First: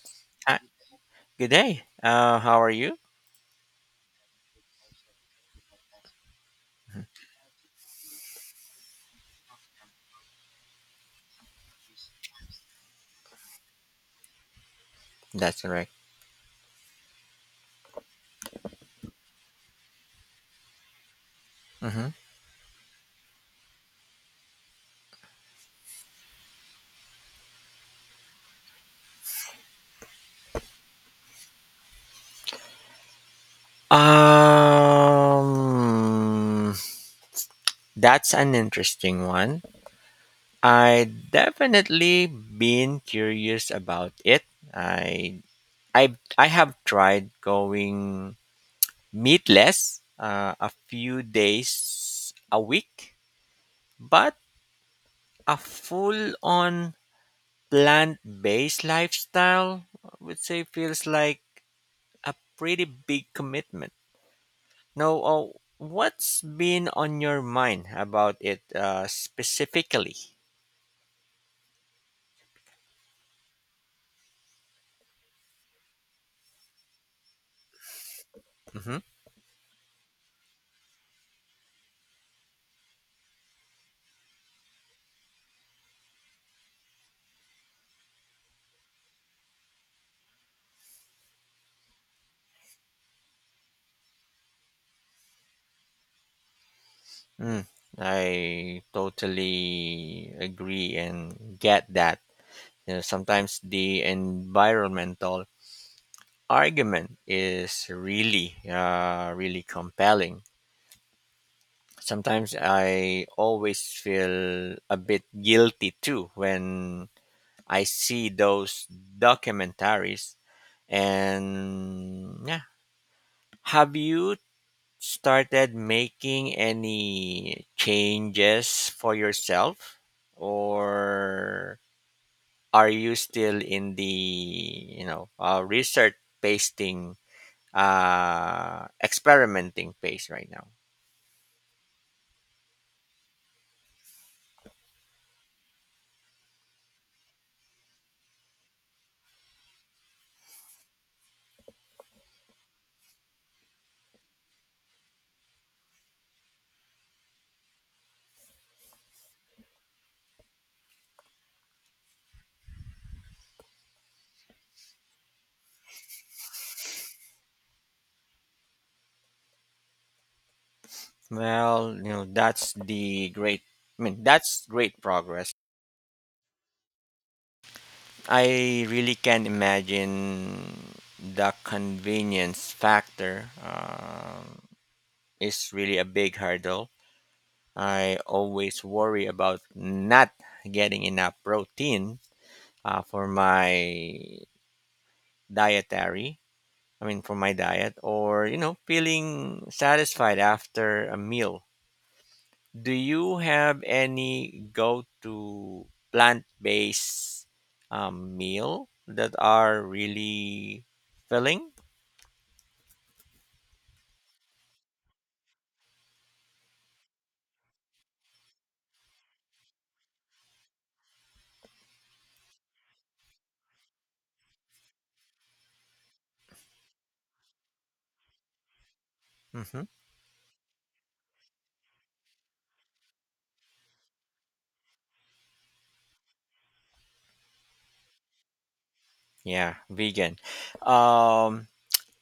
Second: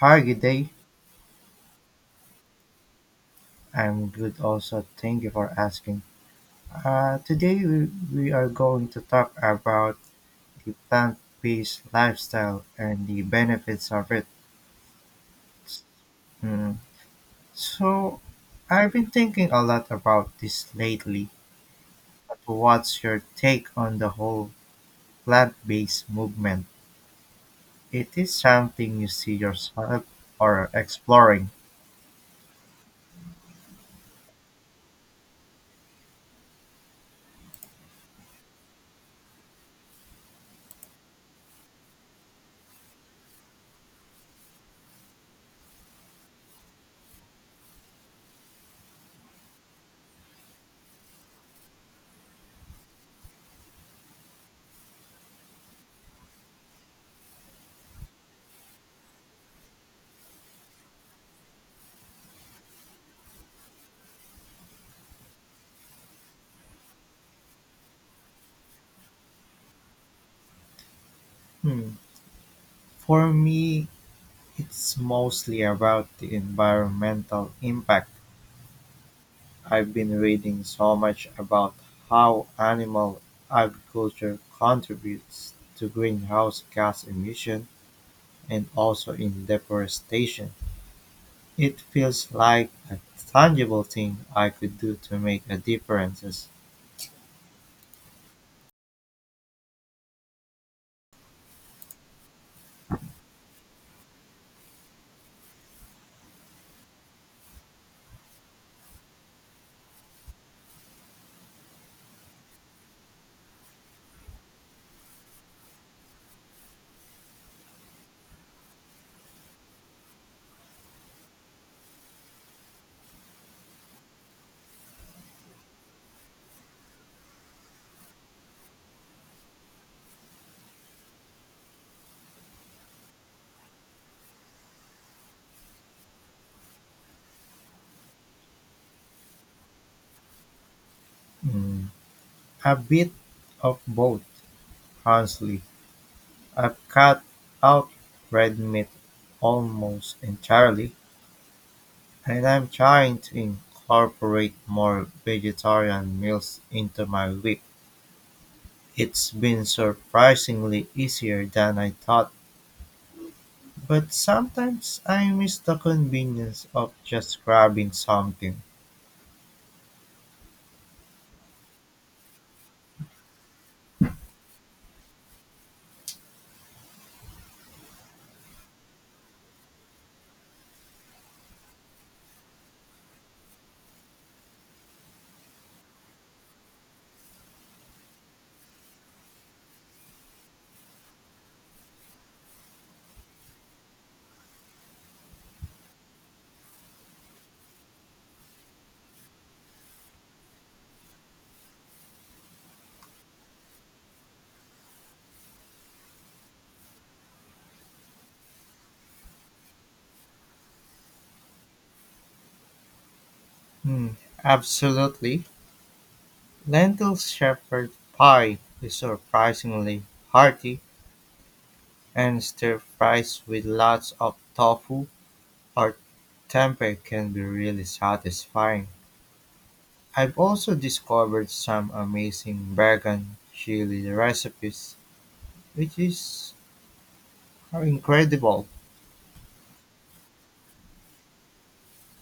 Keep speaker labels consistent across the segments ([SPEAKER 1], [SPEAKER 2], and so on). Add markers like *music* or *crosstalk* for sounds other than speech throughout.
[SPEAKER 1] Hi, good
[SPEAKER 2] Hi.
[SPEAKER 1] day.
[SPEAKER 2] Good day. How are you?
[SPEAKER 1] I'm good also. Thank you for asking.
[SPEAKER 2] Mhm.
[SPEAKER 1] Today we are going to talk about the plant-based lifestyle and the benefits of it.
[SPEAKER 2] That's correct.
[SPEAKER 1] Mm. So, I've been thinking a lot about this lately.
[SPEAKER 2] Hmm.
[SPEAKER 1] But what's your take on the whole plant-based movement? It is something you see yourself or exploring.
[SPEAKER 2] Um, that's an interesting one. I definitely been curious about it. I I I have tried going meatless a few days a week, but a full on plant based lifestyle I would say feels like a pretty big commitment. Now, what's been on your mind about it specifically?
[SPEAKER 1] Hmm. For me, it's mostly about the environmental impact.
[SPEAKER 2] Hmm.
[SPEAKER 1] I've been reading so much about how animal agriculture contributes to greenhouse gas emission and also in deforestation. It feels like a tangible thing I could do to make a difference.
[SPEAKER 2] Mm, I totally agree and get that. You know, sometimes the environmental argument is really compelling. Sometimes I always feel a bit guilty too when I see those documentaries. And yeah, have you started making any changes for yourself, or are you still in the research pasting experimenting phase right now?
[SPEAKER 1] Mm, a bit of both, honestly. I've cut out red meat almost entirely, and I'm trying to incorporate more vegetarian meals into my week. It's been surprisingly easier than I thought, but sometimes I miss the convenience of just grabbing something.
[SPEAKER 2] Well, that's the great I mean that's great progress. I really can imagine the convenience factor is really a big hurdle. I always worry about not getting enough protein uh, for my dietary, I mean, for my diet, or, feeling satisfied after a meal. Do you have any go to plant based meal that are really filling?
[SPEAKER 1] Hmm, absolutely. Lentil shepherd pie is surprisingly hearty, and stir fries with lots of tofu or tempeh can be really satisfying.
[SPEAKER 2] Hmm.
[SPEAKER 1] I've also discovered some amazing vegan chili recipes, which is incredible.
[SPEAKER 2] Yeah, vegan. Um,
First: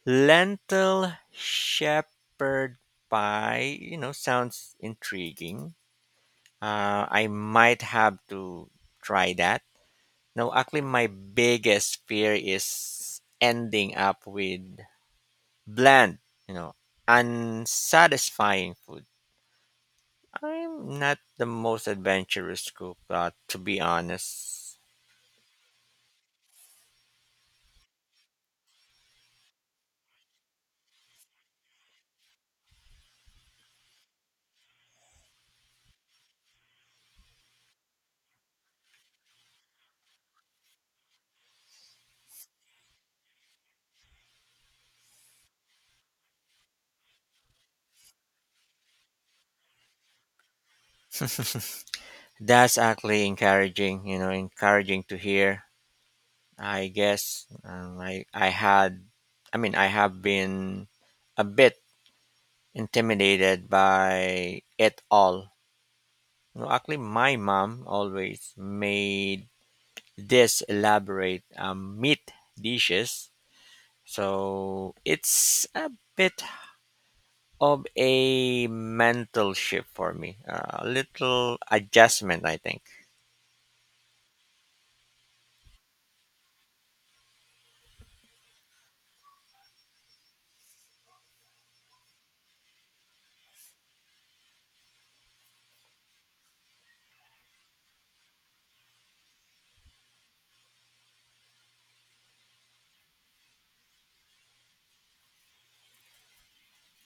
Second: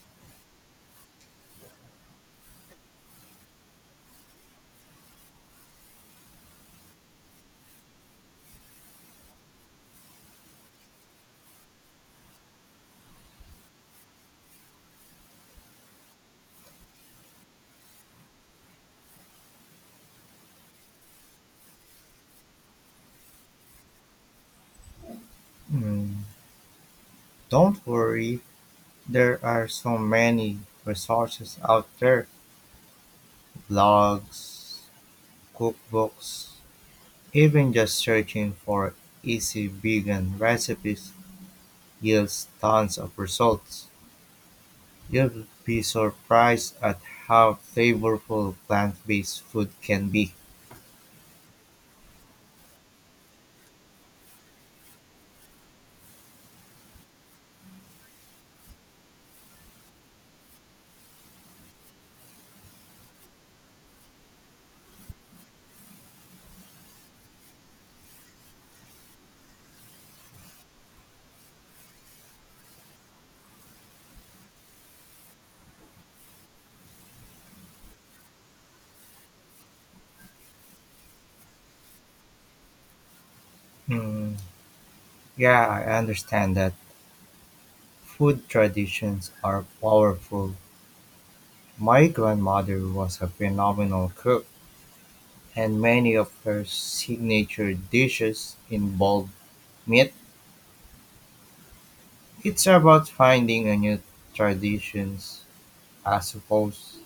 [SPEAKER 2] Lentil shepherd pie, sounds intriguing. I might have to try that. No, actually, my biggest fear is ending up with bland, you know, unsatisfying food. I'm not the most adventurous cook, to be honest.
[SPEAKER 1] Hmm. Don't worry, there are so many resources out there, blogs, cookbooks, even just searching for easy vegan recipes yields tons of results. You'll be surprised at how flavorful plant-based food can be.
[SPEAKER 2] That's actually encouraging to hear. I guess , I mean, I have been a bit intimidated by it all. No, actually, my mom always made this elaborate meat dishes, so it's a bit of a mental shift for me, a little adjustment, I think.
[SPEAKER 1] Hmm, yeah, I understand that food traditions are powerful. My grandmother was a phenomenal cook and many of her signature dishes involve meat. It's about finding a new traditions, I suppose.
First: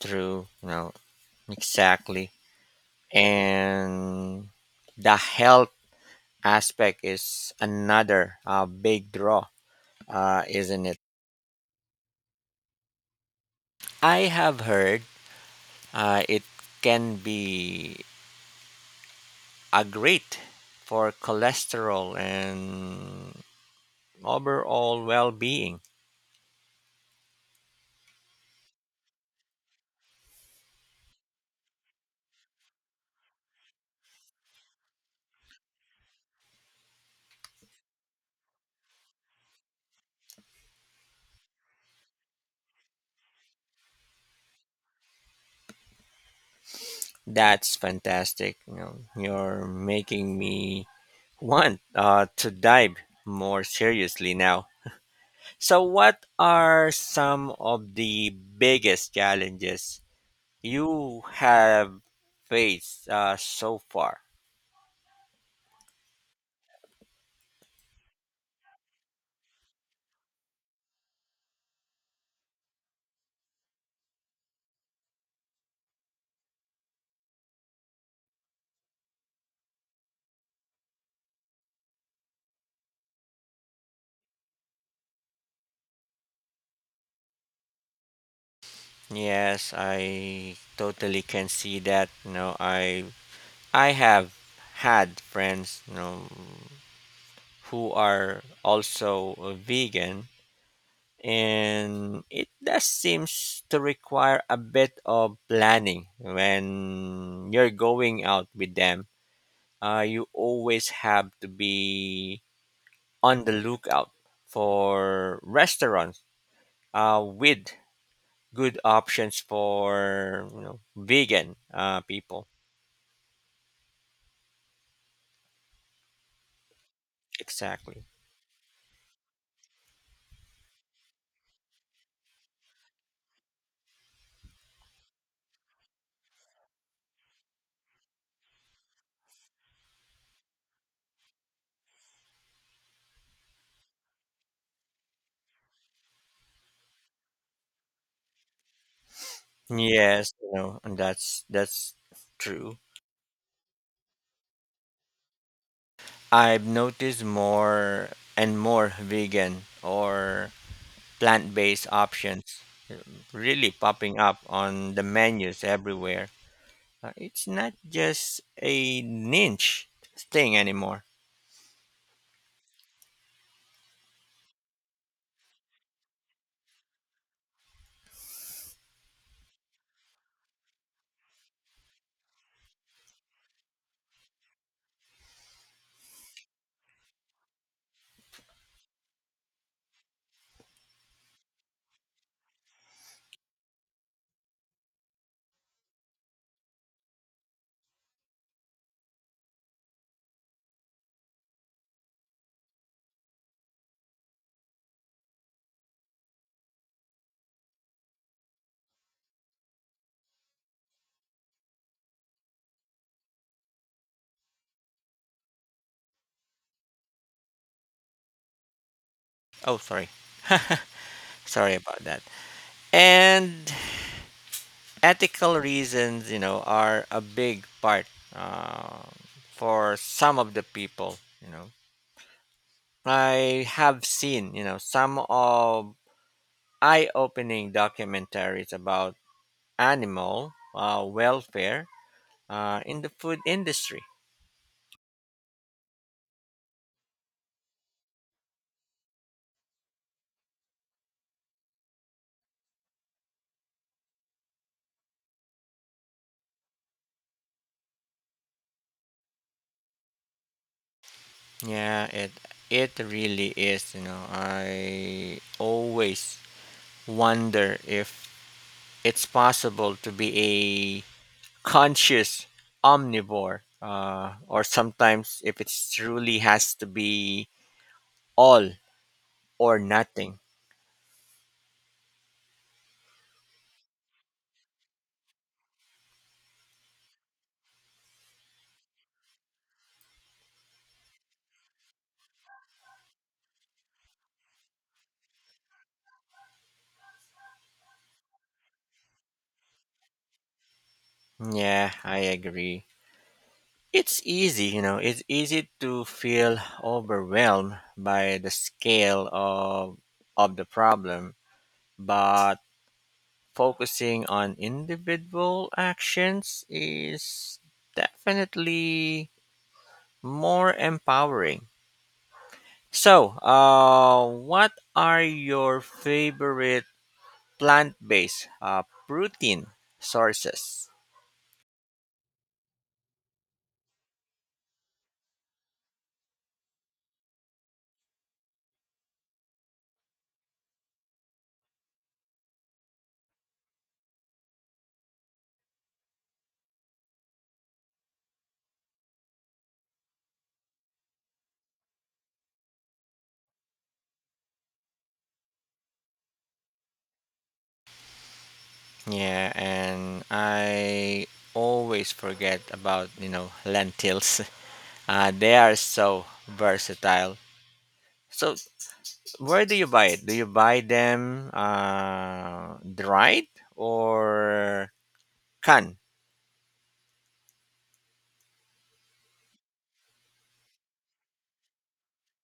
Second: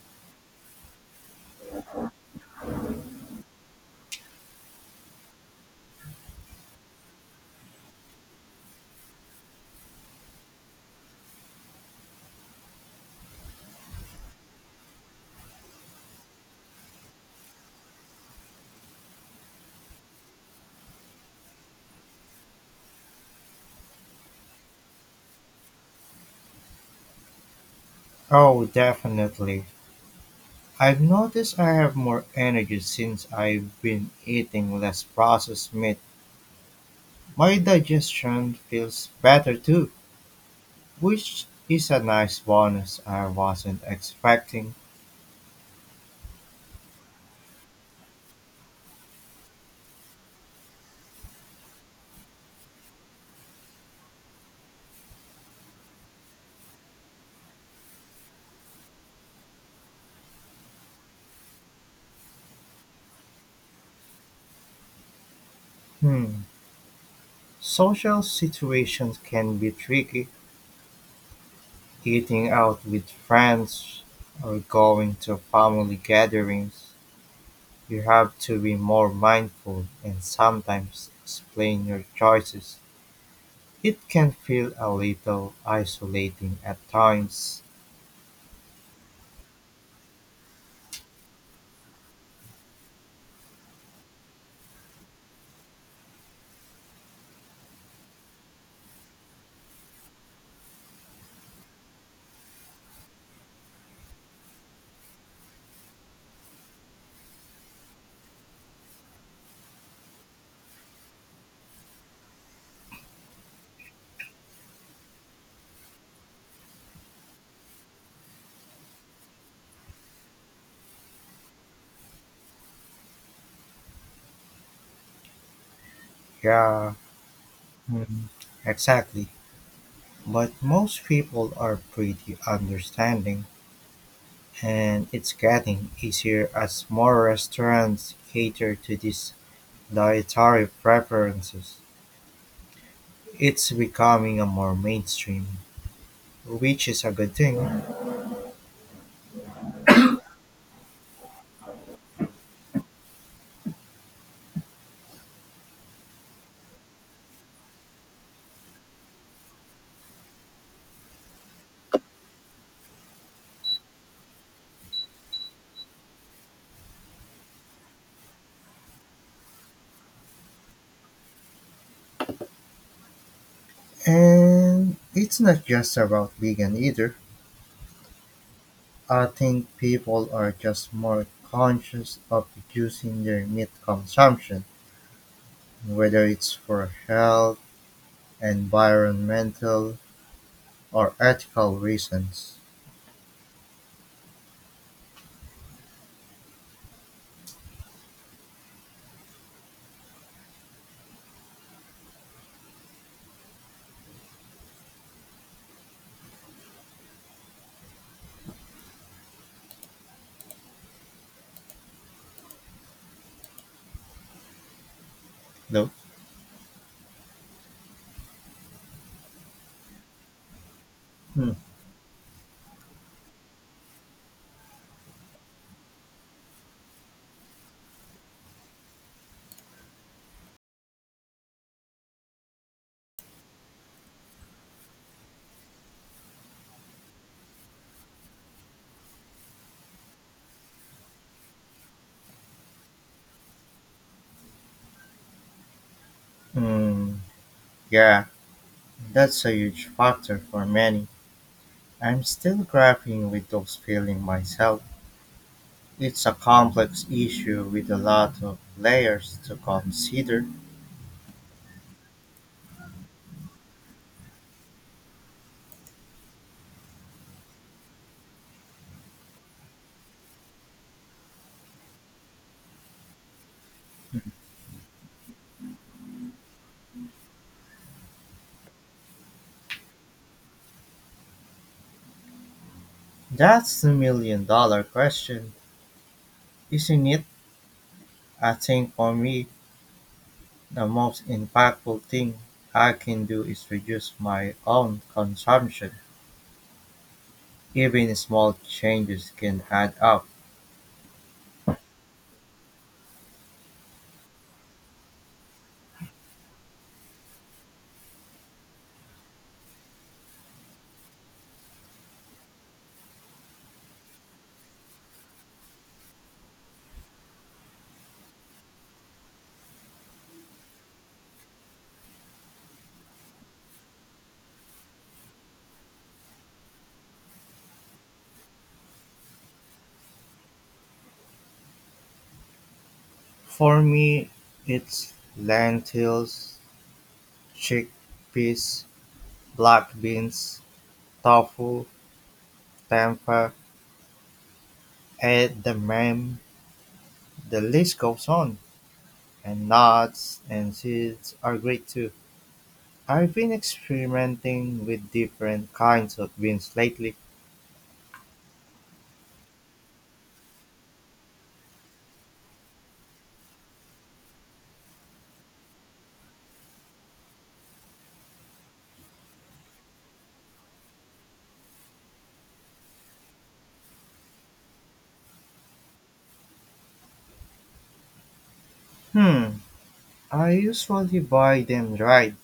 [SPEAKER 2] True, no, exactly, and the health aspect is another big draw, isn't it? I have heard it can be a great for cholesterol and overall well-being.
[SPEAKER 1] Oh, definitely. I've noticed I have more energy since I've been eating less processed meat. My digestion feels better too, which is a nice bonus I wasn't expecting.
[SPEAKER 2] That's fantastic. You know, you're making me want to dive more seriously now. So, what are some of the biggest challenges you have faced so far?
[SPEAKER 1] Hmm. Social situations can be tricky. Eating out with friends or going to family gatherings, you have to be more mindful and sometimes explain your choices. It can feel a little isolating at times.
[SPEAKER 2] Yes, I totally can see that. You know, I have had friends, who are also vegan, and it does seems to require a bit of planning when you're going out with them. You always have to be on the lookout for restaurants with good options for vegan people.
[SPEAKER 1] Yeah, mm,
[SPEAKER 2] Exactly.
[SPEAKER 1] exactly. But most people are pretty understanding, and it's getting easier as more restaurants cater to these dietary preferences. It's becoming a more mainstream, which is a good thing.
[SPEAKER 2] Yes, and that's true. I've noticed more and more vegan or plant-based options really popping up on the menus everywhere. It's not just a niche thing anymore.
[SPEAKER 1] And it's not just about vegan either. I think people are just more conscious of reducing their meat consumption, whether it's for health, environmental, or ethical reasons. Though,
[SPEAKER 2] Oh, sorry.
[SPEAKER 1] hmm,
[SPEAKER 2] Sorry about that. And ethical reasons, are a big part uh, for some of the people. I have seen some of eye-opening documentaries about animal welfare in the food industry.
[SPEAKER 1] hmm, yeah, that's a huge factor for many. I'm still grappling with those feelings myself. It's a complex issue with a lot of layers to consider.
[SPEAKER 2] Yeah, it really is. You know, I always wonder if it's possible to be a conscious omnivore, or sometimes if it truly has to be all or nothing.
[SPEAKER 1] That's the million dollar question, isn't it? I think for me, the most impactful thing I can do is reduce my own consumption. Even small changes can add up.
[SPEAKER 2] Yeah, I agree. It's easy to feel overwhelmed by the scale of the problem, but focusing on individual actions is definitely more empowering. So, what are your favorite plant based protein sources?
[SPEAKER 1] For me, it's lentils, chickpeas, black beans, tofu, tempeh, edamame. The list goes on. And nuts and seeds are great too. I've been experimenting with different kinds of beans lately.
[SPEAKER 2] Yeah, and I always forget about lentils. They are so versatile. So, where do you buy it? Do you buy them dried or can
[SPEAKER 1] Hmm, I usually buy them dried.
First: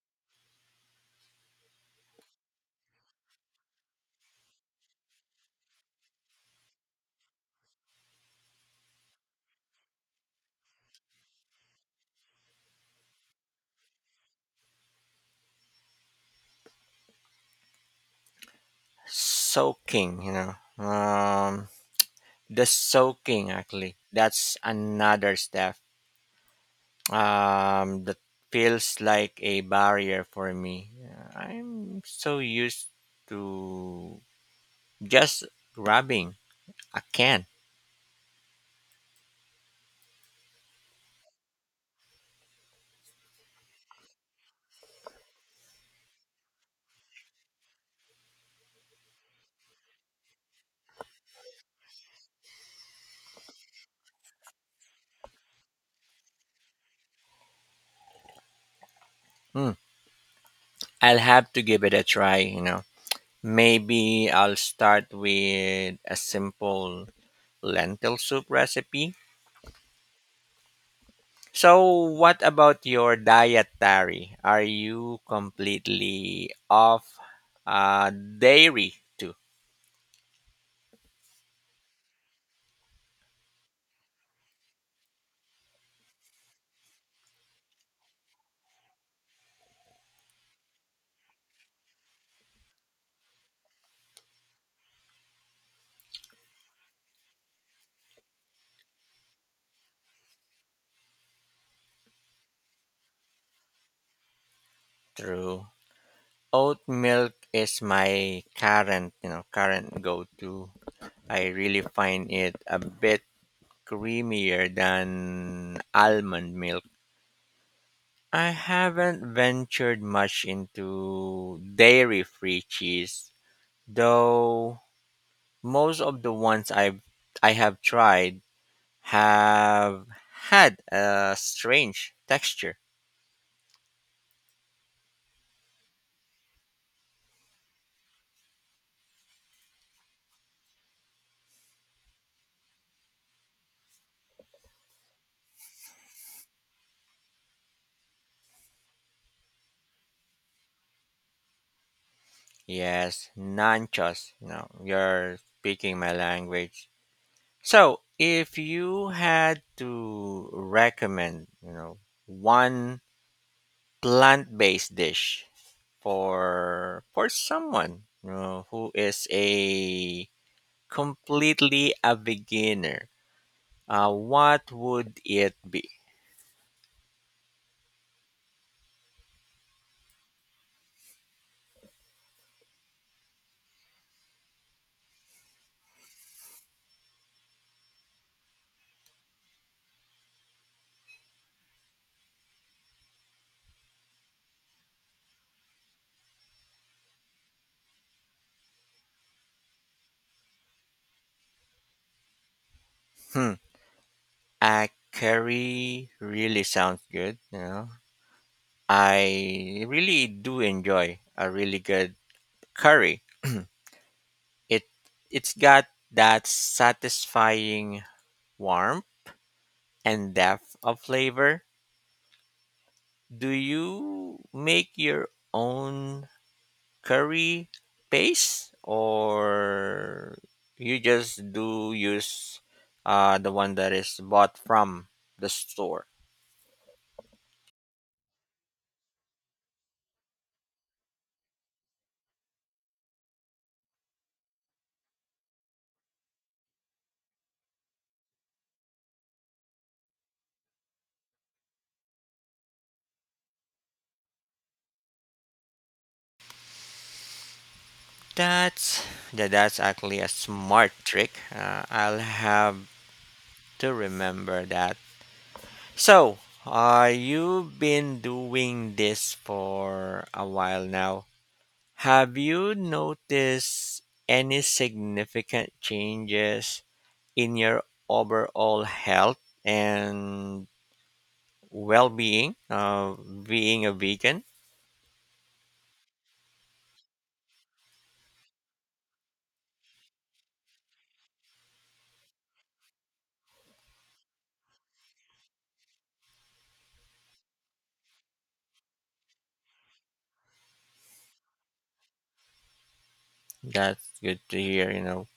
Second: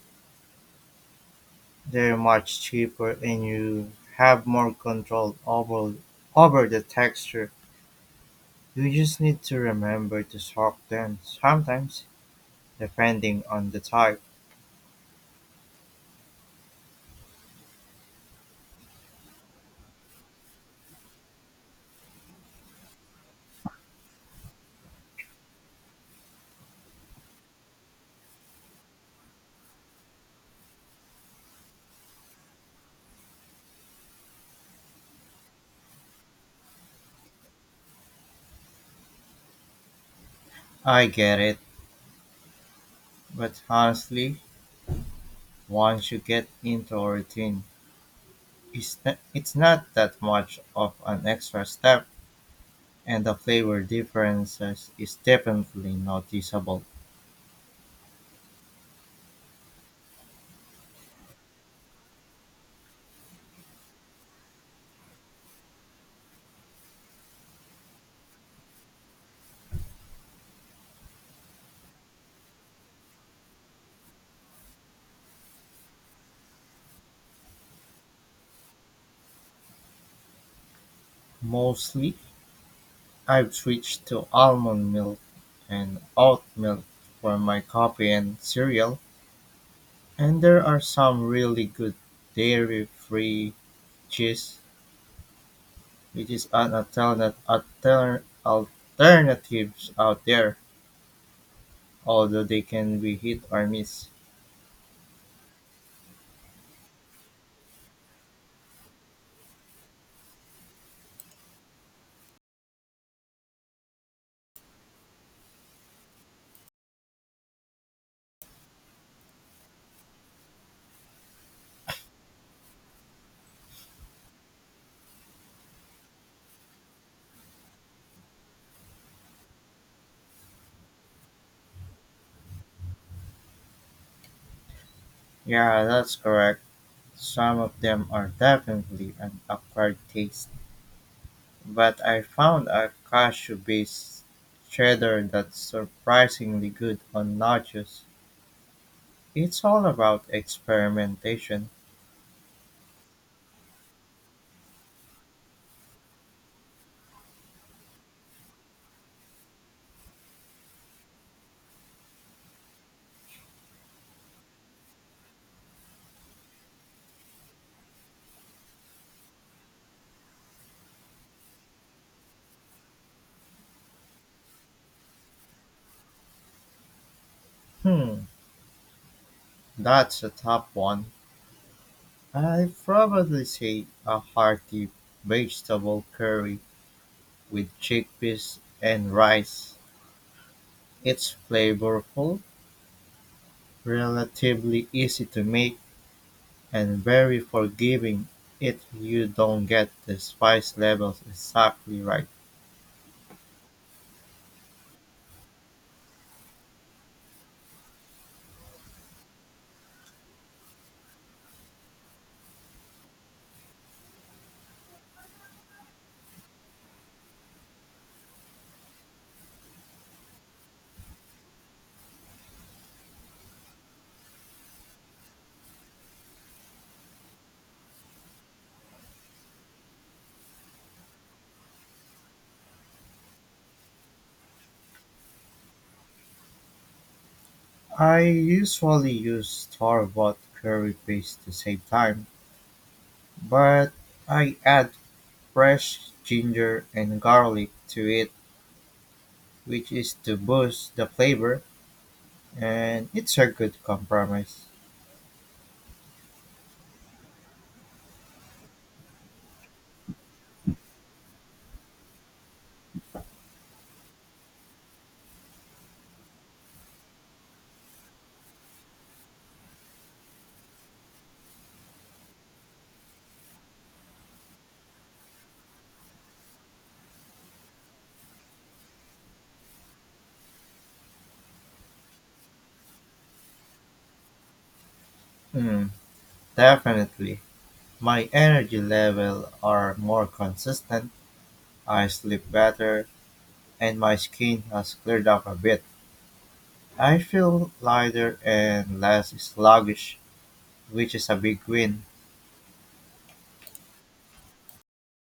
[SPEAKER 1] They're much cheaper and you have more control over the texture. You just need to remember to soak them sometimes, depending on the type.
[SPEAKER 2] soaking? Um, the soaking actually. That's another step that feels like a barrier for me. I'm so used to just grabbing a can.
[SPEAKER 1] I get it, but honestly, once you get into a routine, it's not that much of an extra step. And the flavor differences is definitely noticeable.
[SPEAKER 2] Hmm, I'll have to give it a try. Maybe I'll start with a simple lentil soup recipe. So, what about your dietary? Are you completely off dairy too?
[SPEAKER 1] Mostly, I've switched to almond milk and oat milk for my coffee and cereal. And there are some really good dairy-free cheese, which is an alternatives out there, although they can be hit or miss.
[SPEAKER 2] True. Oat milk is my current go-to. I really find it a bit creamier than almond milk. I haven't ventured much into dairy-free cheese though most of the ones I have tried have had a strange texture.
[SPEAKER 1] Yeah, that's correct. Some of them are definitely an acquired taste. But I found a cashew based cheddar that's surprisingly good on nachos. It's all about experimentation.
[SPEAKER 2] Yes, nanchos. No, you're speaking my language. So, if you had to recommend one plant-based dish for someone who is a completely a beginner, what would it be?
[SPEAKER 1] Hmm, that's a tough one. I'd probably say a hearty vegetable curry with chickpeas and rice. It's flavorful, relatively easy to make, and very forgiving if you don't get the spice levels exactly right.
[SPEAKER 2] Hmm. Curry really sounds good. I really do enjoy a really good curry. It it's got that satisfying warmth and depth of flavor. Do you make your own curry paste or you just do use the one that is bought from the store?
[SPEAKER 1] I usually use store-bought curry paste to save time, but I add fresh ginger and garlic to it, which is to boost the flavor, and it's a good compromise.
[SPEAKER 2] That's that's actually a smart trick. I'll have to remember that. So, you've been doing this for a while now. Have you noticed any significant changes in your overall health and well-being? Being a vegan.
[SPEAKER 1] Mm, definitely. My energy level are more consistent, I sleep better, and my skin has cleared up a bit. I feel lighter and less sluggish, which is a big win.
[SPEAKER 2] That's good to hear. You know,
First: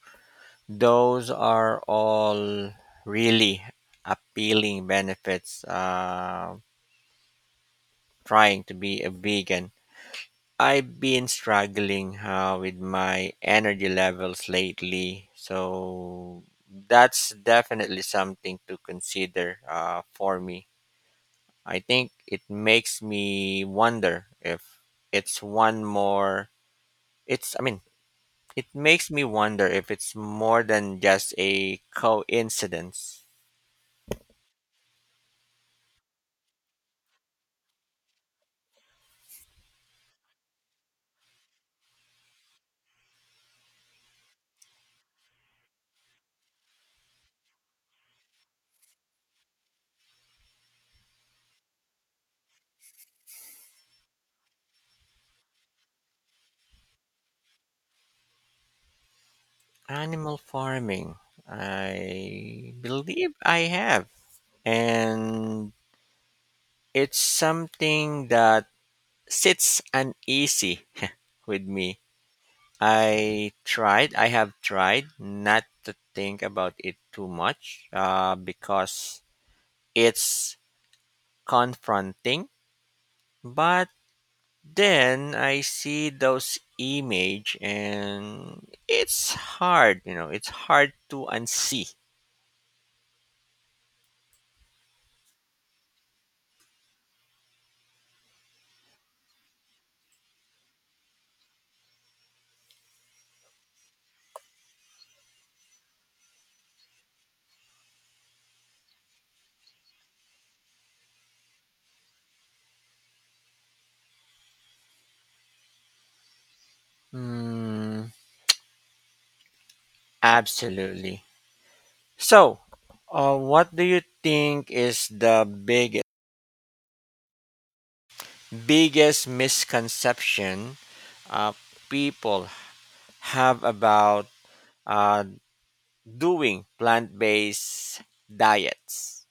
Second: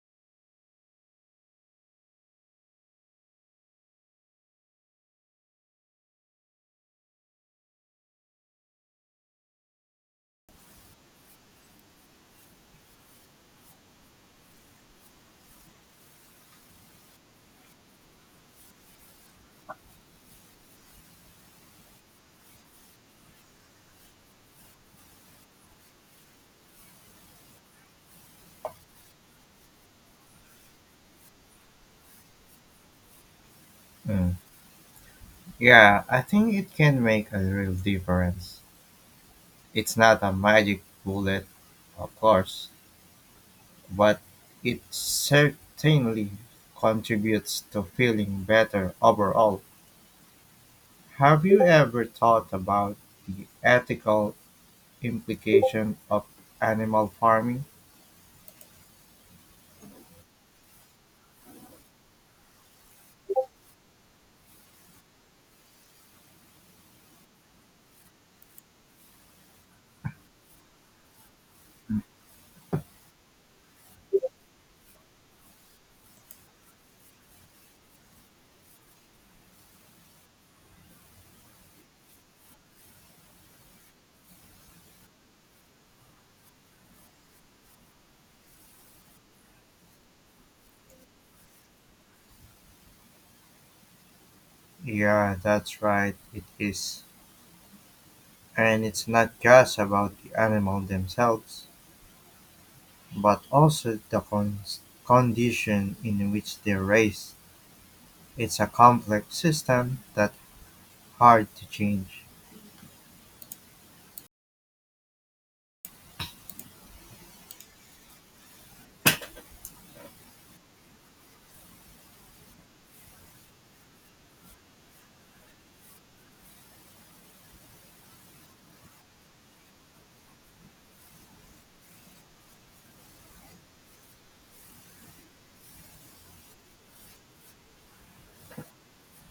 [SPEAKER 2] those are all really appealing benefits trying to be a vegan. I've been struggling with my energy levels lately, so that's definitely something to consider for me. I think it makes me wonder if it's one more, it's, I mean, it makes me wonder if it's more than just a coincidence.
[SPEAKER 1] Mm. Yeah, I think it can make a real difference. It's not a magic bullet, of course, but it certainly contributes to feeling better overall. Have you ever thought about the ethical implication of animal farming?
[SPEAKER 2] Animal farming. I believe I have. And it's something that sits uneasy with me. I have tried not to think about it too much because it's confronting. But then I see those image and it's hard to unsee.
[SPEAKER 1] Yeah, that's right, it is. And it's not just about the animal themselves, but also the condition in which they're raised. It's a complex system that's hard to change.
[SPEAKER 2] Mm, absolutely. So, what do you think is the biggest misconception uh, people have about uh, doing plant-based diets?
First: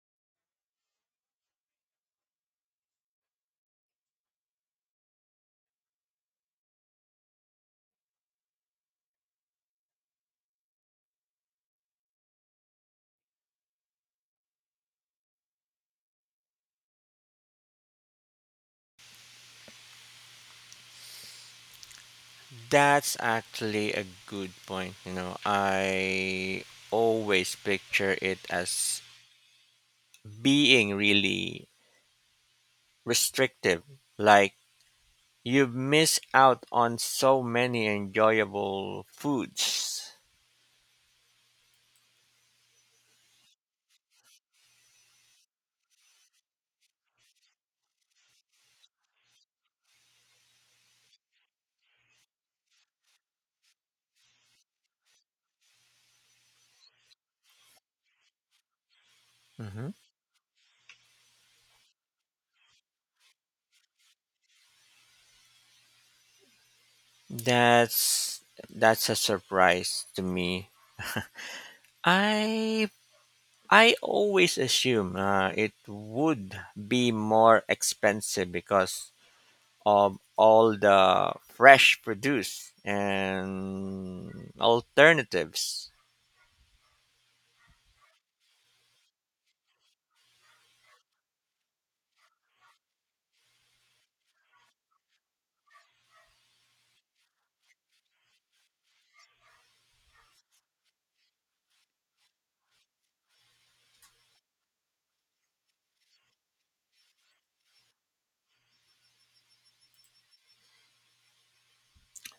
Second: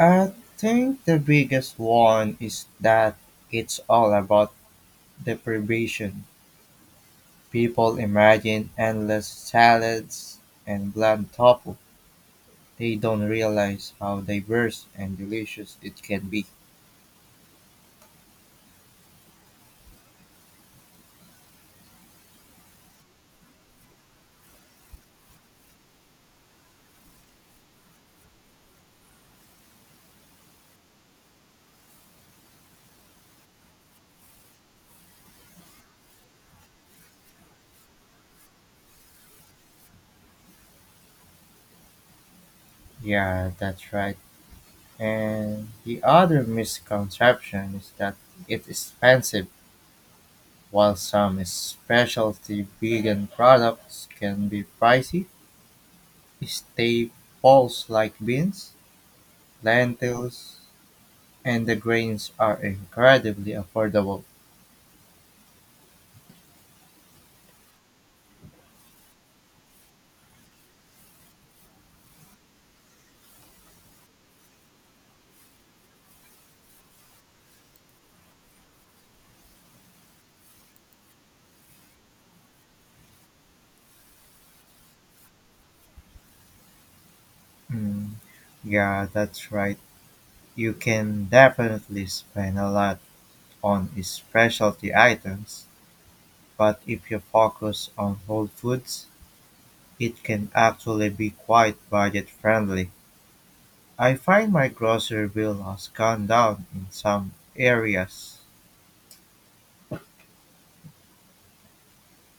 [SPEAKER 1] I think the biggest one is that it's all about deprivation. People imagine endless salads and bland tofu. They don't realize how diverse and delicious it can be.
[SPEAKER 2] That's actually a good point. You know, I always picture it as being really restrictive. Like you miss out on so many enjoyable foods.
[SPEAKER 1] Yeah, that's right. And the other misconception is that it's expensive. While some specialty vegan products can be pricey, staples like beans,
[SPEAKER 2] Mhm.
[SPEAKER 1] lentils, and the grains are incredibly affordable.
[SPEAKER 2] That's that's a surprise to me. I I always assume it would be more expensive because of all the fresh produce and alternatives.
[SPEAKER 1] Mm, yeah, that's right. You can definitely spend a lot on specialty items, but if you focus on whole foods, it can actually be quite budget friendly. I find my grocery bill has gone down in some areas.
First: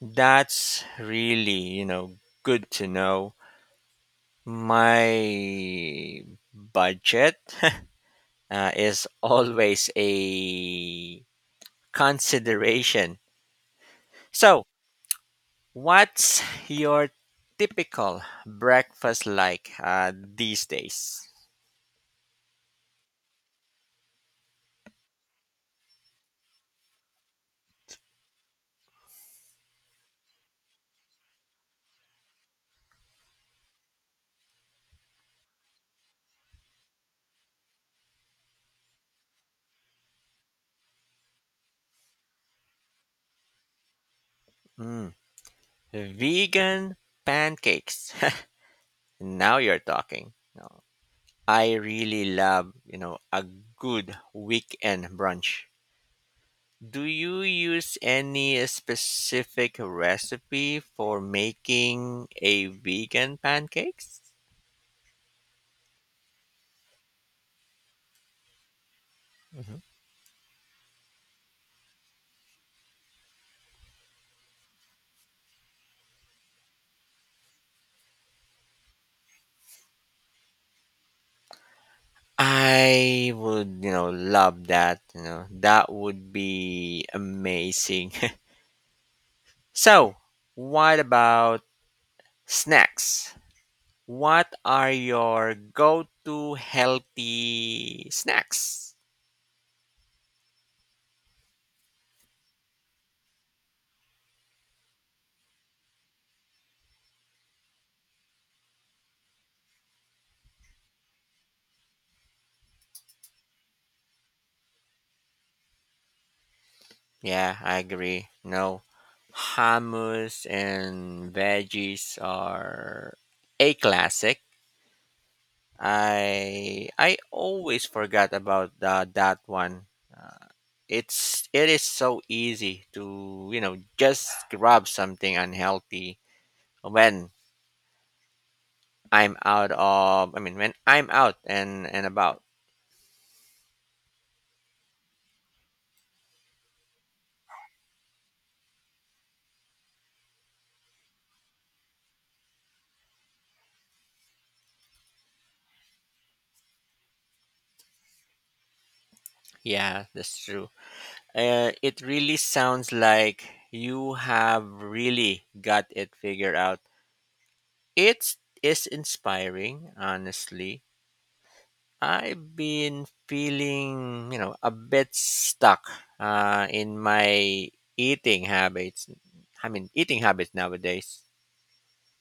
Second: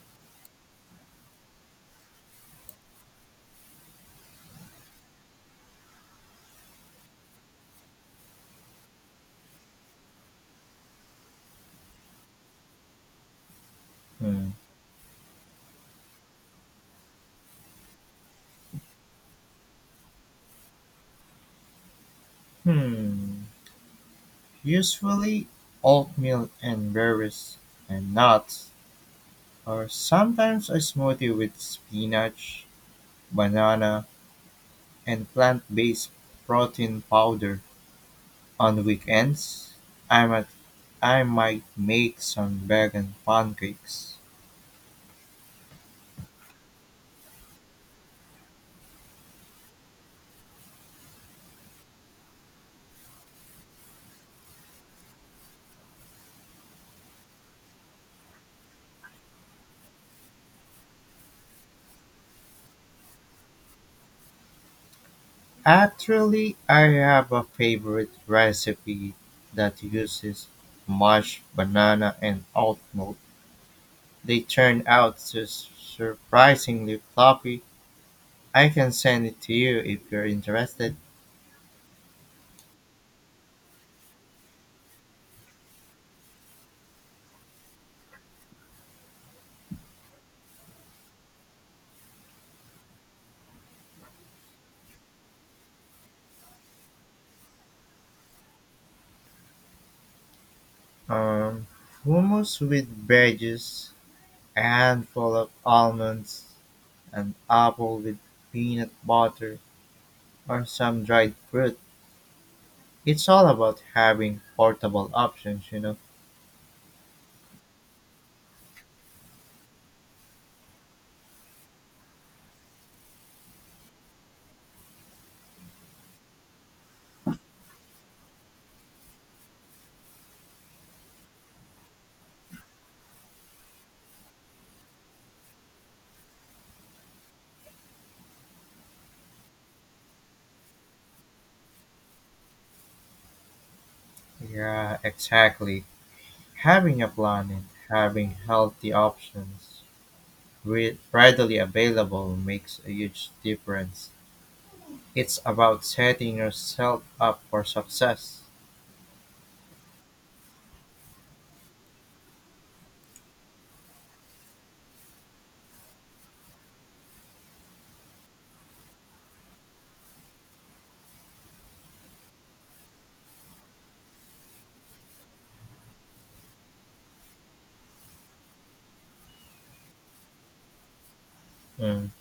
[SPEAKER 2] That's really good to know. My budget *laughs* is always a consideration.
[SPEAKER 1] Hmm.
[SPEAKER 2] So, what's your typical breakfast like these days?
[SPEAKER 1] Hmm. Usually oatmeal and berries and nuts, or sometimes a smoothie with spinach, banana, and plant-based protein powder. On weekends, I might, I might make some vegan pancakes.
[SPEAKER 2] Mm, vegan pancakes. *laughs* Now you're talking. No, I really love a good weekend brunch. Do you use any specific recipe for making a vegan pancakes?
[SPEAKER 1] Actually, I have a favorite recipe
[SPEAKER 2] Mhm.
[SPEAKER 1] that uses mashed banana and oat milk. They turn out surprisingly fluffy. I can send it to you if you're interested.
[SPEAKER 2] I would love that. You know, that would be amazing. So, what about snacks? What are your go to healthy snacks?
[SPEAKER 1] Um, hummus with veggies, a handful of almonds, an apple with peanut butter, or some dried fruit. It's all about having portable options, you know?
[SPEAKER 2] Yeah, I agree. No, hummus and veggies are a classic. I always forgot about that one. Uh, it is so easy to just grab something unhealthy when I'm out of, I mean, when I'm out and about.
[SPEAKER 1] Yeah, exactly. Having a plan and having healthy options readily available makes a huge difference. It's about setting yourself up for success.
[SPEAKER 2] Yeah, that's true. It really sounds like you have really got it figured out. It is inspiring, honestly. I've been feeling a bit stuck in my eating habits. I mean, eating habits nowadays.
[SPEAKER 1] Mm.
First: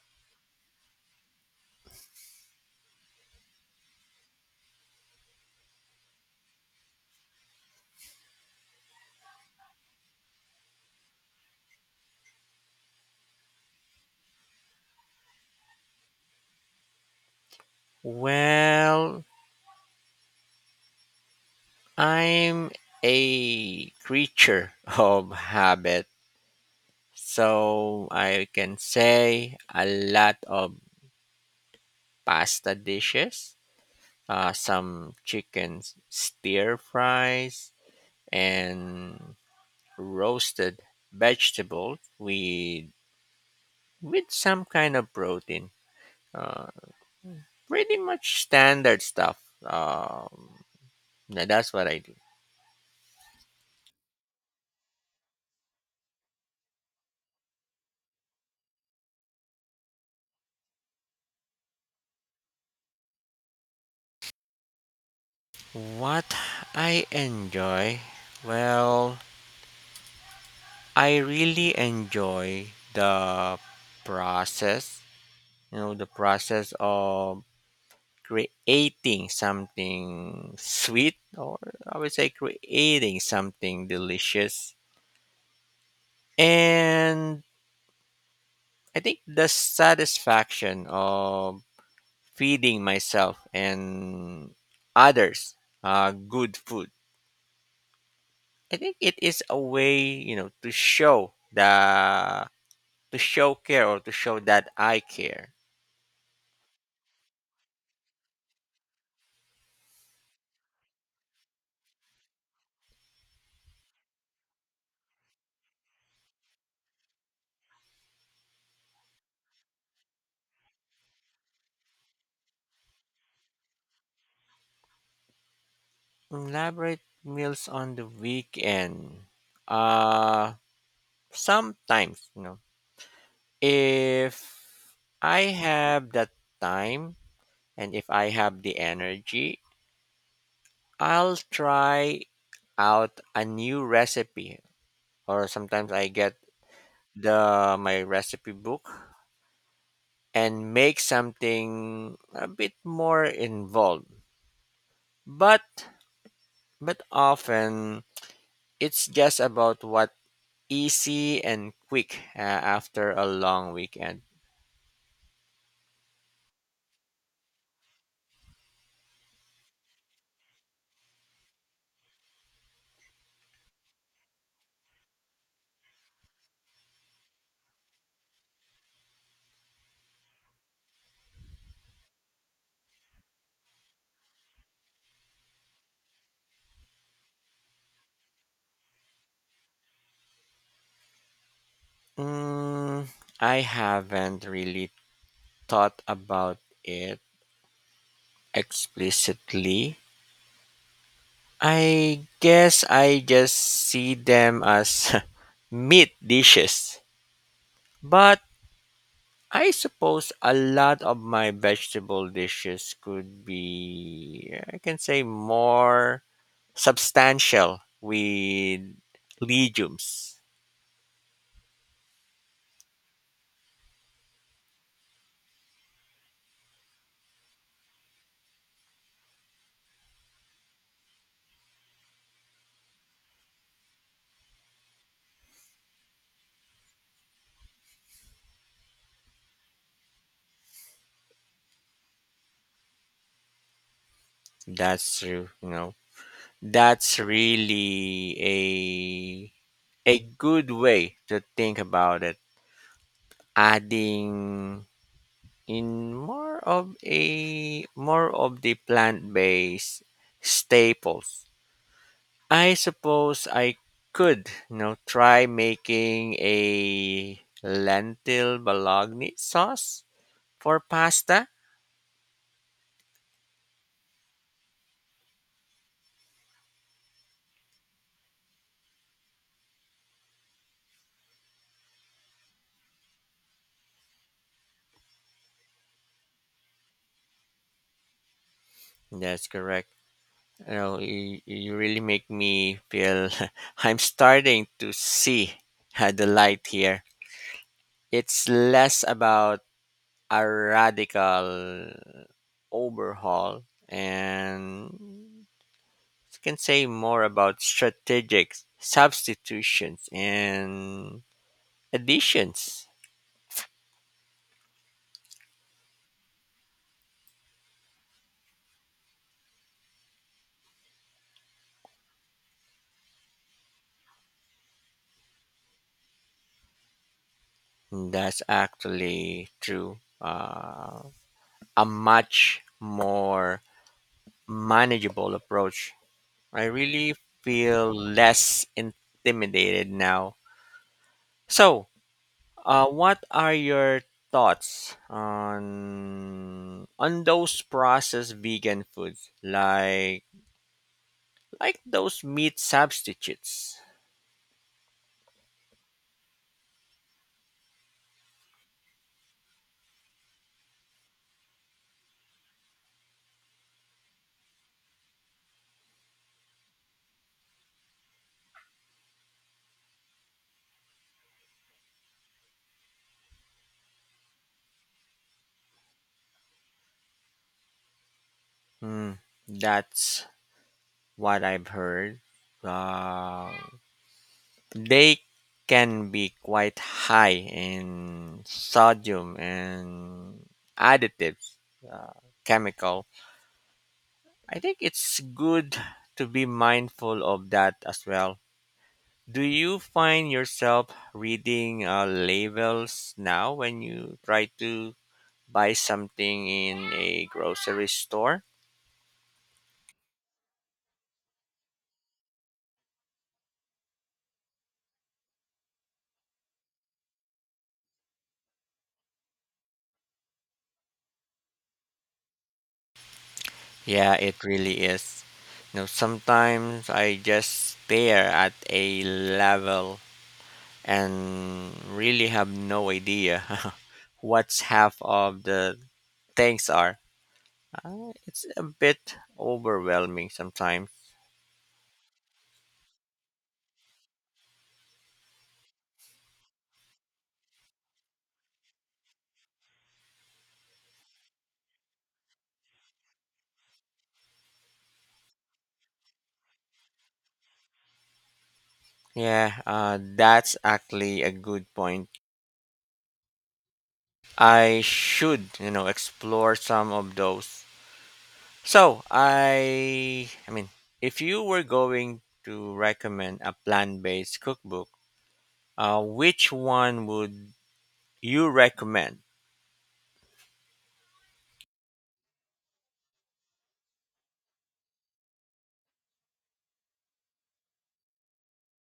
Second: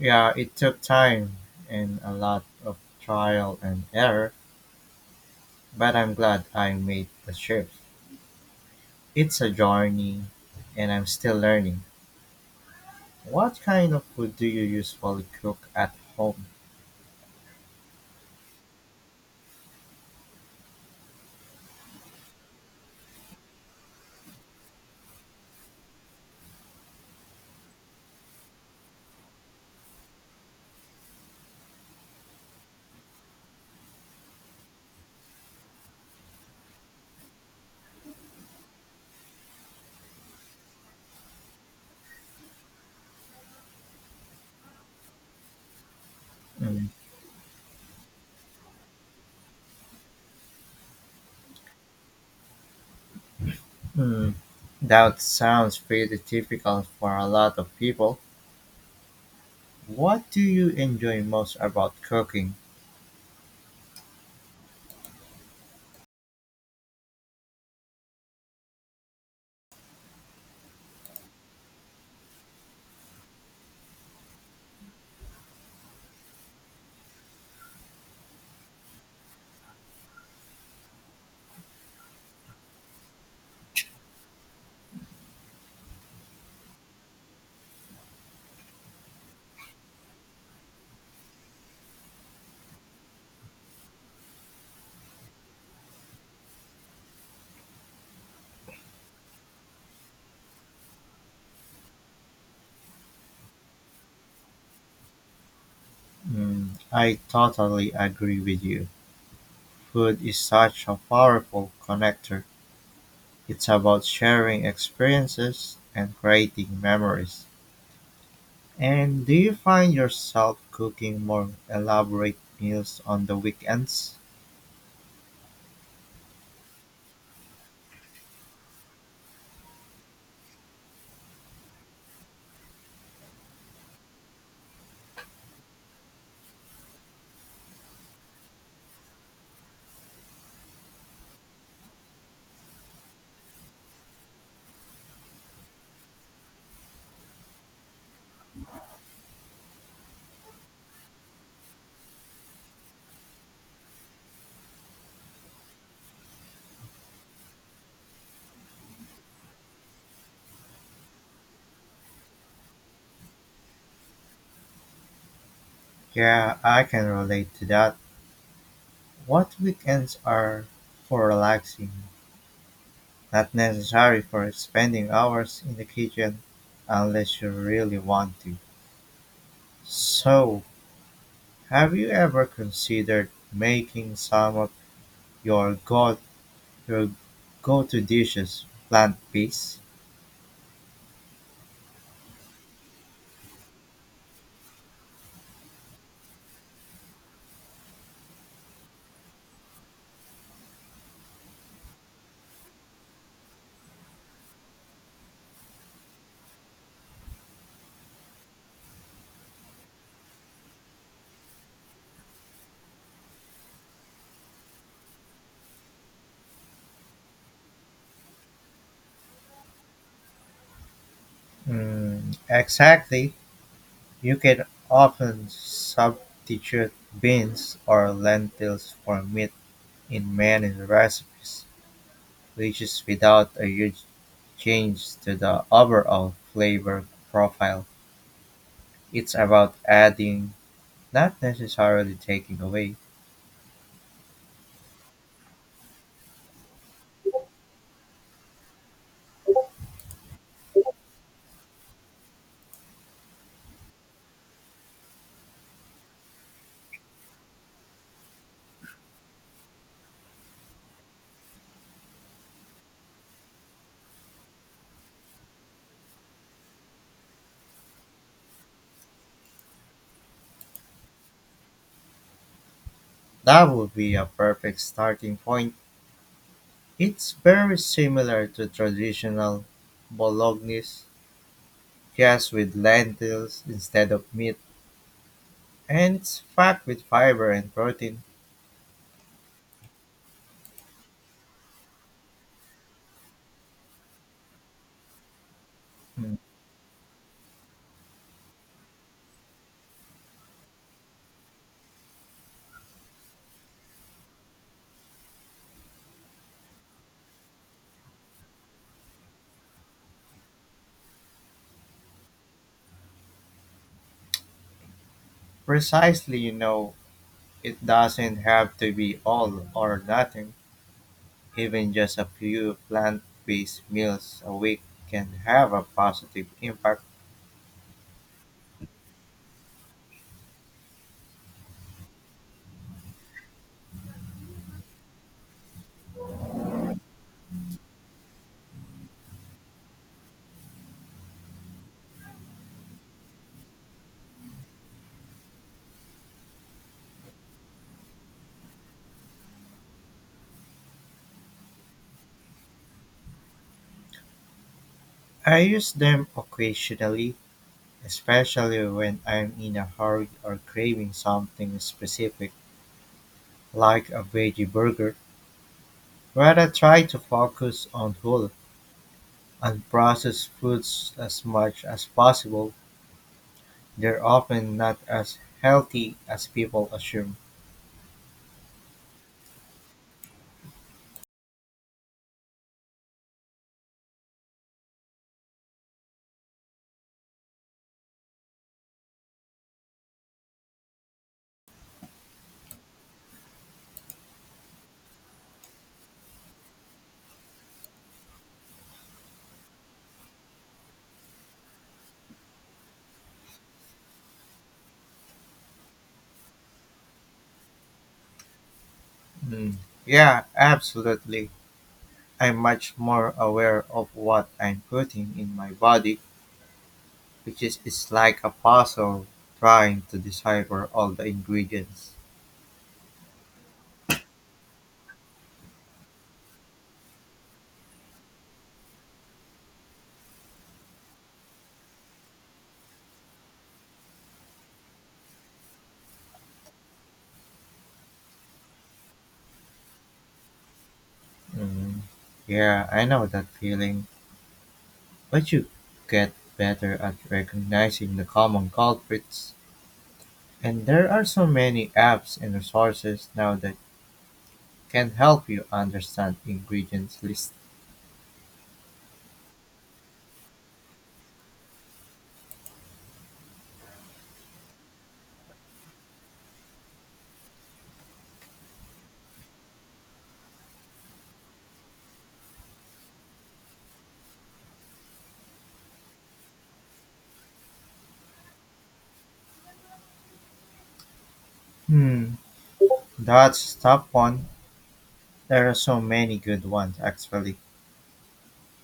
[SPEAKER 1] Yeah, it took time and a lot of trial and error, but I'm glad I made the shift. It's a journey and I'm still learning. What kind of food do you usually cook at home?
[SPEAKER 2] Well, I'm a creature *laughs* of habit. So I can say a lot of pasta dishes, some chicken stir fries, and roasted vegetables with some kind of protein. Uh,
[SPEAKER 1] Mm,
[SPEAKER 2] pretty much standard stuff. Um, yeah, that's what I do.
[SPEAKER 1] mm, that sounds pretty typical for a lot of people. What do you enjoy most about cooking?
[SPEAKER 2] What I enjoy? Well, I really enjoy the process the process of creating something sweet, or I would say creating something delicious, and I think the satisfaction of feeding myself and others good food, I think it is a way to show care, or to show that I care.
[SPEAKER 1] Mm, I totally agree with you. Food is such a powerful connector. It's about sharing experiences and creating memories. And do you find yourself cooking more elaborate meals on the weekends?
[SPEAKER 2] Elaborate meals on the weekend. uh Sometimes, if I have the time, and if I have the energy, I'll try out a new recipe, or sometimes I get the my recipe book and make something a bit more involved, but but often it's just about what easy and quick, after a long weekend.
[SPEAKER 1] Yeah, I can relate to that. What weekends are for relaxing, not necessary for spending hours in the kitchen unless you really want to. So, have you ever considered making some of your go your go-to dishes plant-based?
[SPEAKER 2] mm, I haven't really thought about it explicitly. I guess I just see them as *laughs* meat dishes. But I suppose a lot of my vegetable dishes could be, I can say, more substantial with legumes.
[SPEAKER 1] Mm, exactly, you can often substitute beans or lentils for meat in many recipes, which is without a huge change to the overall flavor profile. It's about adding, not necessarily taking away.
[SPEAKER 2] That's true. That's really a good way to think about it. Adding in more of the plant-based staples. I suppose I could try making a lentil bologna sauce for pasta.
[SPEAKER 1] That would be a perfect starting point. It's very similar to traditional bolognese, just with lentils instead of meat. And it's packed with fiber and protein.
[SPEAKER 2] That's correct. You know, you really make me feel *laughs* I'm starting to see *laughs* the
[SPEAKER 1] Hmm.
[SPEAKER 2] light here. It's less about a radical overhaul, and you can say more about strategic substitutions and additions.
[SPEAKER 1] Precisely, you know, it doesn't have to be all or nothing. Even just a few plant based meals a week can have a positive impact.
[SPEAKER 2] That's actually true. A much more manageable approach. I really feel less intimidated now. So, what are your thoughts on those processed vegan foods like those meat substitutes?
[SPEAKER 1] I use them occasionally, especially when I'm in a hurry or craving something specific, like a veggie burger. But I try to focus on whole and processed foods as much as possible. They're often not as healthy as people assume.
[SPEAKER 2] Hmm, that's what I've heard. Uh, they can be quite high in sodium and additives, uh, chemical. I think it's good to be mindful of that as well. Do you find yourself reading labels now when you try to buy something in a grocery store?
[SPEAKER 1] Mm. Yeah, absolutely. I'm much more aware of what I'm putting in my body, which is it's like a puzzle trying to decipher all the ingredients.
[SPEAKER 2] Yeah, it really is. You know, sometimes I just stare at a level and really have no idea *laughs* what's half of the things are. It's a bit overwhelming sometimes.
[SPEAKER 1] Mm. Yeah, I know that feeling. But you get better at recognizing the common culprits. And there are so many apps and resources now that can help you understand ingredients list.
[SPEAKER 2] Yeah, that's actually a good point. I should explore some of those. So, if you were going to recommend a plant-based cookbook, which one would you recommend?
[SPEAKER 1] Hmm. That's tough one. There are so many good ones actually.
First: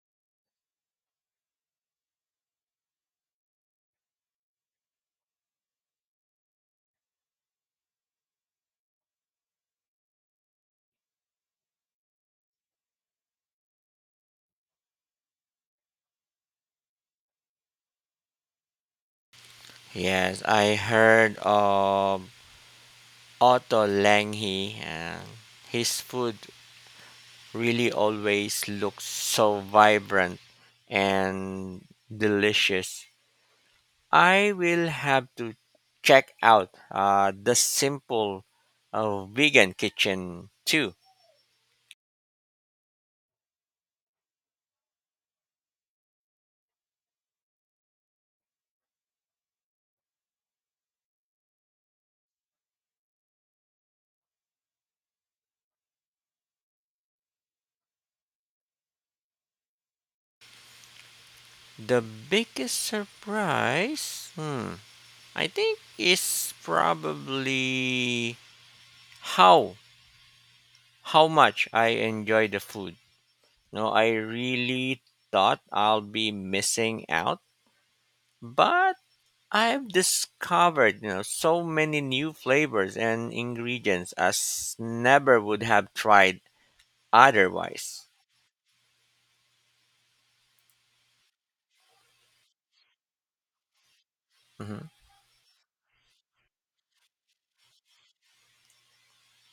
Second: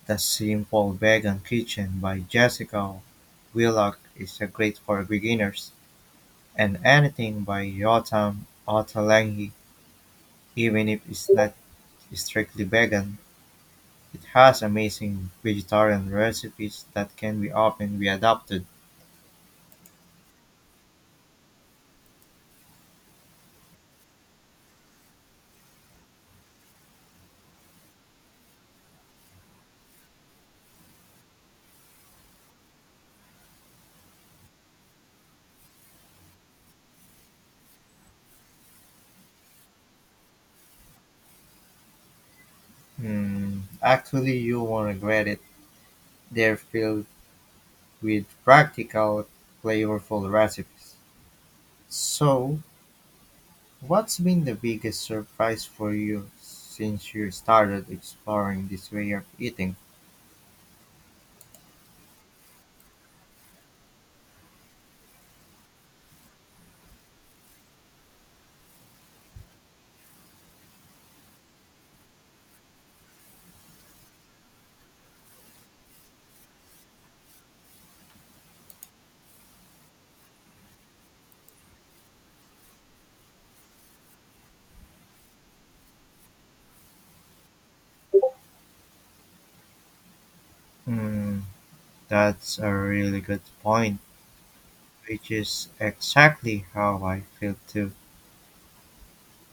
[SPEAKER 1] The Simple Vegan Kitchen by Jessica Willock is a great for beginners, and anything by Yotam Ottolenghi, even if it's not strictly vegan, it has amazing vegetarian recipes that can be often be adapted.
[SPEAKER 2] Yes, I heard of Otto Lange, and his food really always looks so vibrant and delicious. I will have to check out the simple vegan kitchen too.
[SPEAKER 1] Hmm, actually, you won't regret it. They're filled with practical, flavorful recipes. So, what's been the biggest surprise for you since you started exploring this way of eating?
[SPEAKER 2] The biggest surprise, hmm, I think is probably how how much I enjoy the food. No, I really thought I'll be missing out, but I've discovered, you know, so many new flavors and ingredients never would have tried otherwise.
[SPEAKER 1] Hmm, that's a really good point,
[SPEAKER 2] Hmm.
[SPEAKER 1] which is exactly how I feel too.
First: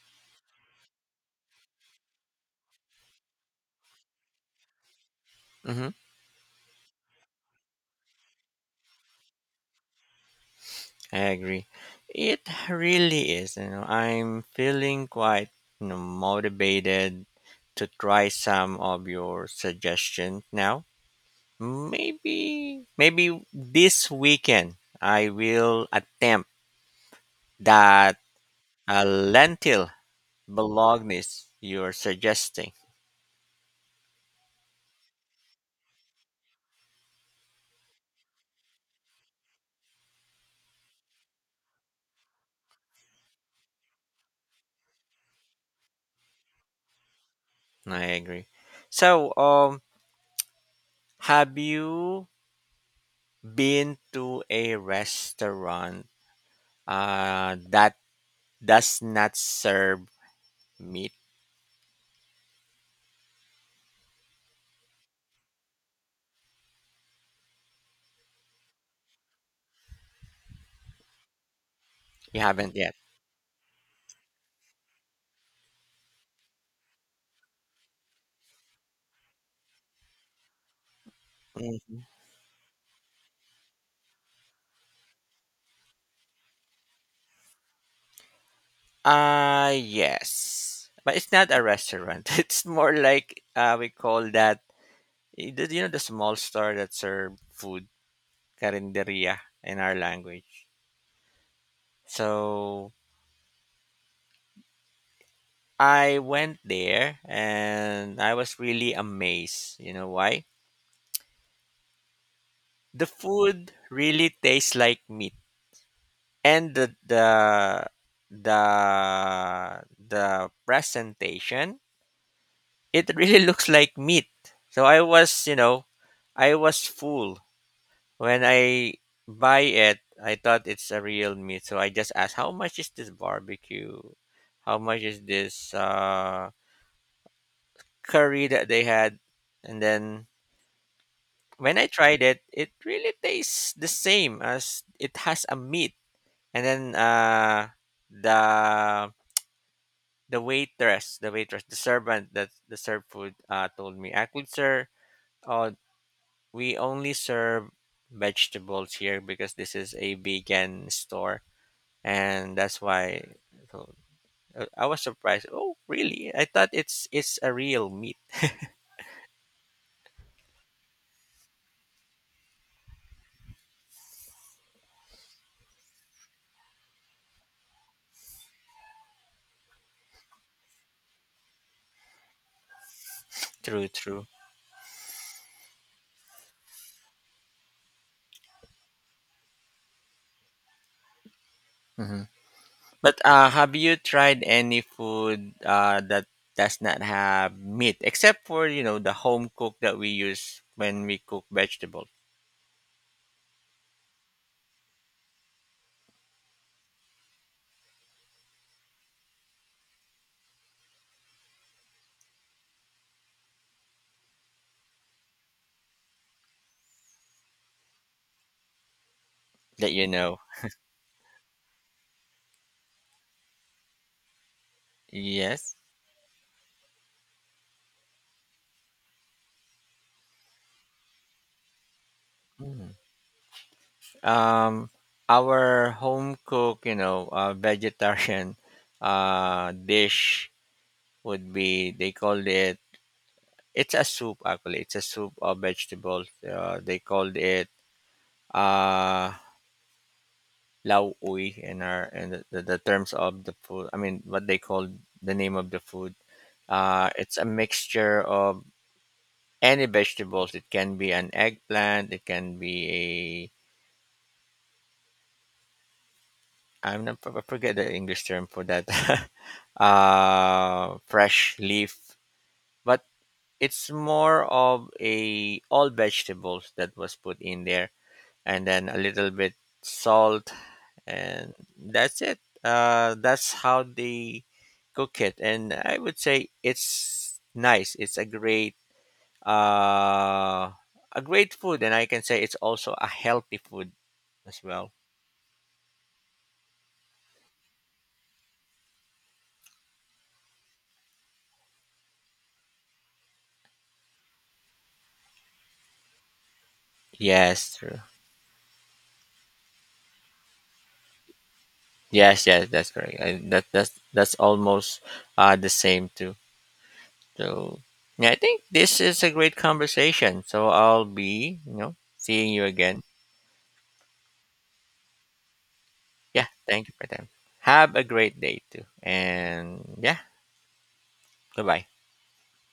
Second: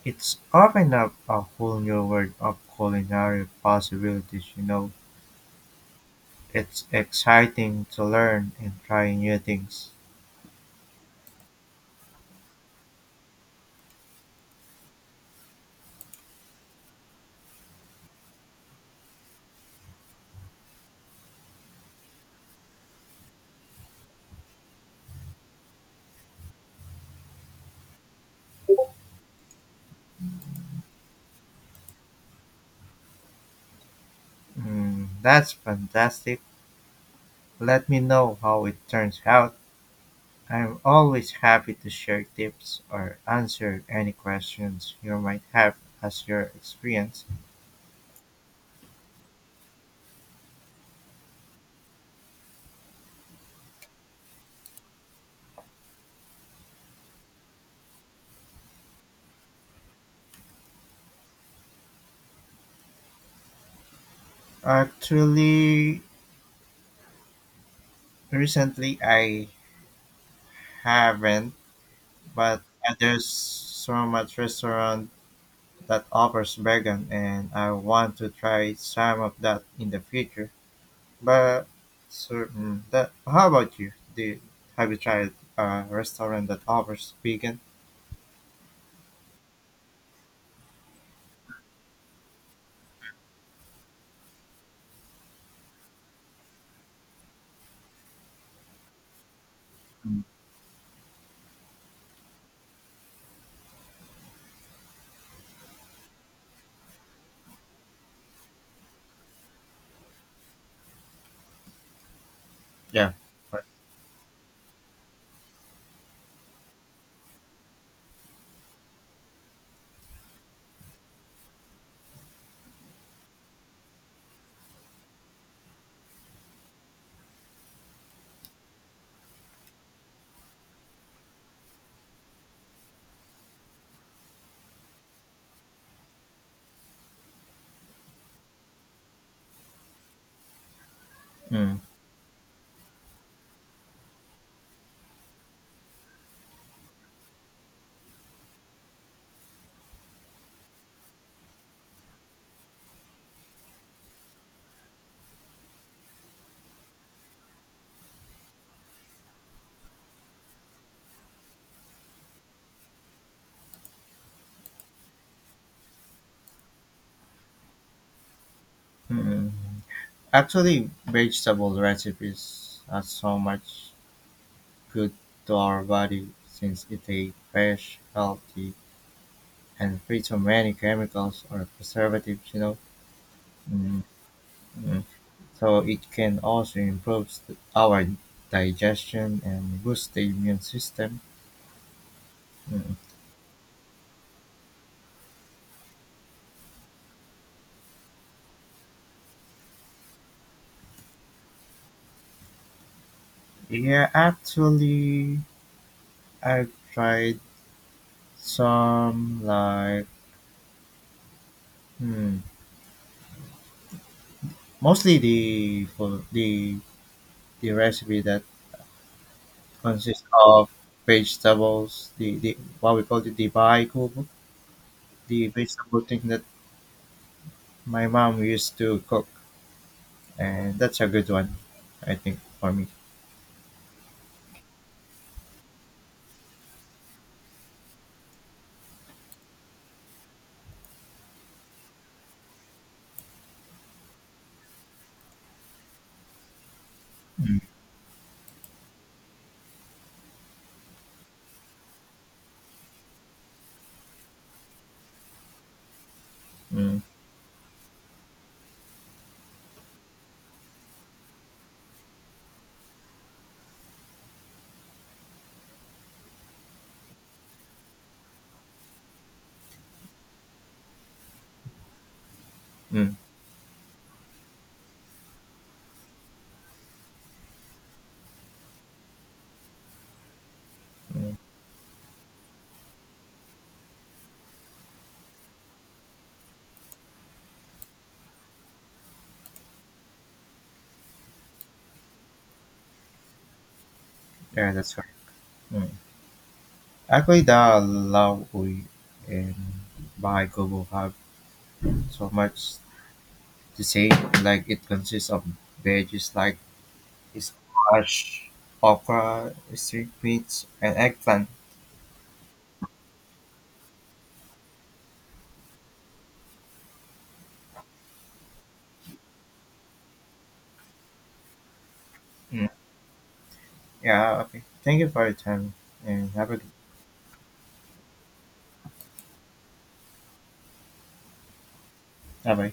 [SPEAKER 1] It's opened up a whole new world of culinary possibilities, you know.
[SPEAKER 2] Hmm.
[SPEAKER 1] It's exciting to learn and try new things.
[SPEAKER 2] I agree. It really is, you know, I'm feeling quite, you know, motivated to try some of your suggestions now. Maybe this weekend I will attempt that a lentil bolognese you're suggesting.
[SPEAKER 1] Hmm, that's fantastic. Let me know how it turns out. I am always happy to share tips or answer any questions you might have as your experience.
[SPEAKER 2] I agree. So, have you been to a restaurant that does not serve meat?
[SPEAKER 1] Actually, recently I haven't,
[SPEAKER 2] You
[SPEAKER 1] but
[SPEAKER 2] haven't yet.
[SPEAKER 1] there's so much restaurant that offers vegan, and I want to try some of that in the future. But
[SPEAKER 2] Mhm.
[SPEAKER 1] certain that, how about you? Do have you tried a restaurant that offers vegan?
[SPEAKER 2] Yes. But it's not a restaurant. *laughs* It's more like we call that, you know, the small store that serve food, carinderia in our
[SPEAKER 1] Mm,
[SPEAKER 2] language. So I went there and I was really amazed. You know why? The
[SPEAKER 1] yeah. But,
[SPEAKER 2] food really tastes like meat, and the the presentation, it really *laughs* looks like meat. So I was, you know, I was full when I buy it. I thought it's a real meat, so I just asked, "How much is this barbecue? How much is this curry that they had?" And then when
[SPEAKER 1] Mm,
[SPEAKER 2] I tried it, it really tastes the same as it has a meat. And then the the waitress, the waitress, the servant that the served food told me, actually, sir, uh, we only serve vegetables here because this is a vegan store, and that's why. So, I was surprised. Oh, really? I thought it's a real meat.
[SPEAKER 1] mm, mm. Actually, vegetable recipes are so much good to our body since it is fresh, healthy, and free from many chemicals or preservatives, you know.
[SPEAKER 2] True,
[SPEAKER 1] Mm,
[SPEAKER 2] true.
[SPEAKER 1] mm. So it can also improve our digestion and boost the immune system. Mm.
[SPEAKER 2] But, have you tried any food, that does not have meat except for, you know, the home cook that we use when we cook vegetables?
[SPEAKER 1] Yeah, actually, I've tried some like hmm, mostly the for the the recipe that
[SPEAKER 2] That you
[SPEAKER 1] consists
[SPEAKER 2] know?
[SPEAKER 1] of vegetables, the what we call the baikubu, the
[SPEAKER 2] Yes?
[SPEAKER 1] vegetable thing that my mom used to cook, and that's a good one, I think, for me.
[SPEAKER 2] Mm. Um, our home cook, you know, vegetarian, *laughs* dish would be, they called it, it's a soup actually, it's a soup of vegetables. They called
[SPEAKER 1] Mm,
[SPEAKER 2] it, uh lao ui in our, in the terms of the food, I mean what they call the name of the food.
[SPEAKER 1] mm,
[SPEAKER 2] It's a mixture of any vegetables. It can be an eggplant, it can be a, I'm not, I forget the english term for that. *laughs* Fresh leaf, but
[SPEAKER 1] mm,
[SPEAKER 2] it's more of a, all vegetables that was put in there, and then a little bit salt,
[SPEAKER 1] mm.
[SPEAKER 2] and that's it. That's how they cook it, and I would say it's nice, it's uh, a great food, and I can say it's also a healthy food as
[SPEAKER 1] Yeah,
[SPEAKER 2] well.
[SPEAKER 1] that's right. Mm. Actually, the Laowi and Baikubu have so much the same. Like it consists of veggies like
[SPEAKER 2] Yes, true.
[SPEAKER 1] squash, okra, string beans, and eggplant.
[SPEAKER 2] Yes, yes, that's correct. I, that that's almost the same too. So yeah, I think this is a great conversation, so I'll be, you know, seeing you
[SPEAKER 1] Mm.
[SPEAKER 2] again.
[SPEAKER 1] Yeah, okay. Thank you for your time and
[SPEAKER 2] Yeah,
[SPEAKER 1] have a good
[SPEAKER 2] thank you for them. Have a great day too. And yeah, goodbye.
[SPEAKER 1] bye bye.